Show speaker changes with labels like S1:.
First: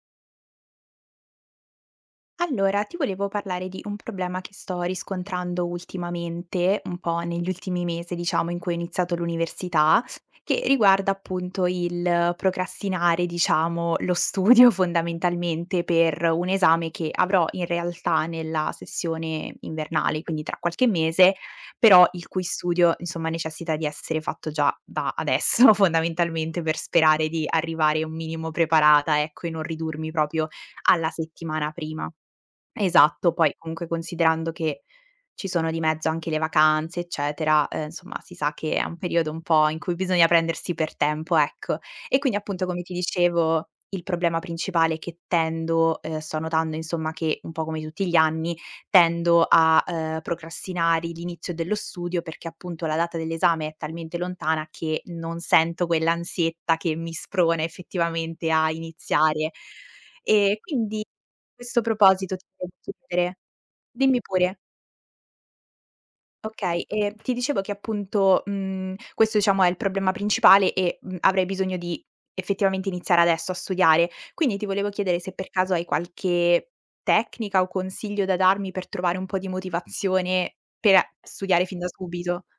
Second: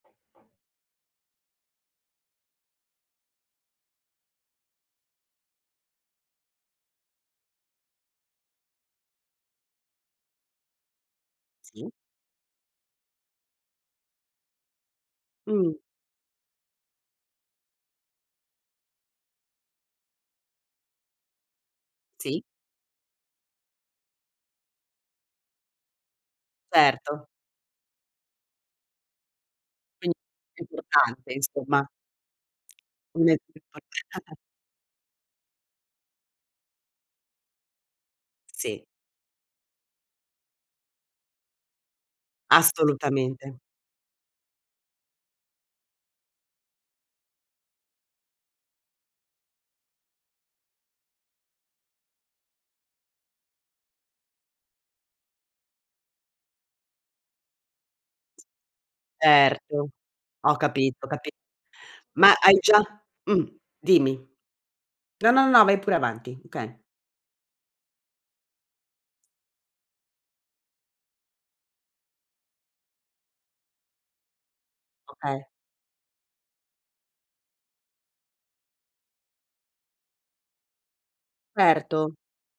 S1: Allora, ti volevo parlare di un problema che sto riscontrando ultimamente, un po' negli ultimi mesi diciamo in cui ho iniziato l'università, che riguarda appunto
S2: Si.
S1: il procrastinare, diciamo, lo studio
S2: Mh.
S1: fondamentalmente per un esame che avrò in realtà nella sessione invernale, quindi tra qualche mese, però il cui
S2: Si.
S1: studio, insomma, necessita di essere fatto già da adesso fondamentalmente per
S2: Certo.
S1: sperare di arrivare un minimo preparata ecco, e non
S2: Mh,
S1: ridurmi proprio
S2: è
S1: alla
S2: importante
S1: settimana
S2: insomma.
S1: prima. Esatto, poi comunque
S2: [unintelligible]
S1: considerando che ci sono di mezzo anche le vacanze eccetera, ehm, insomma si sa che è
S2: Sì.
S1: un periodo un po' in cui bisogna prendersi per tempo, ecco. E quindi appunto, come ti
S2: Assolutamente.
S1: dicevo, il problema principale è che tendo, ehm sto notando insomma che un po' come tutti gli anni, tendo a, ehm, procrastinare l'inizio dello studio, perché appunto la data dell'esame è talmente lontana che non sento quell'ansietta che mi sprona effettivamente a iniziare.
S2: Certo.
S1: Ehm,
S2: Ho
S1: quindi
S2: capito, ho capi
S1: questo
S2: ma
S1: proposito ti
S2: hai già
S1: [unintelligible] chiedere
S2: mh,
S1: dimmi
S2: dimmi.
S1: pure.
S2: No, no, no, vai pure avanti, okay.
S1: Okay, ehm, ti dicevo che appunto, mhmm, questo diciamo è il problema principale e, mhmm, avrei bisogno di effettivamente iniziare adesso a studiare. Quindi ti volevo chiedere se
S2: Okay.
S1: per caso hai qualche tecnica o consiglio da darmi per trovare un po' di motivazione per a studiare fin da
S2: Erto.
S1: subito.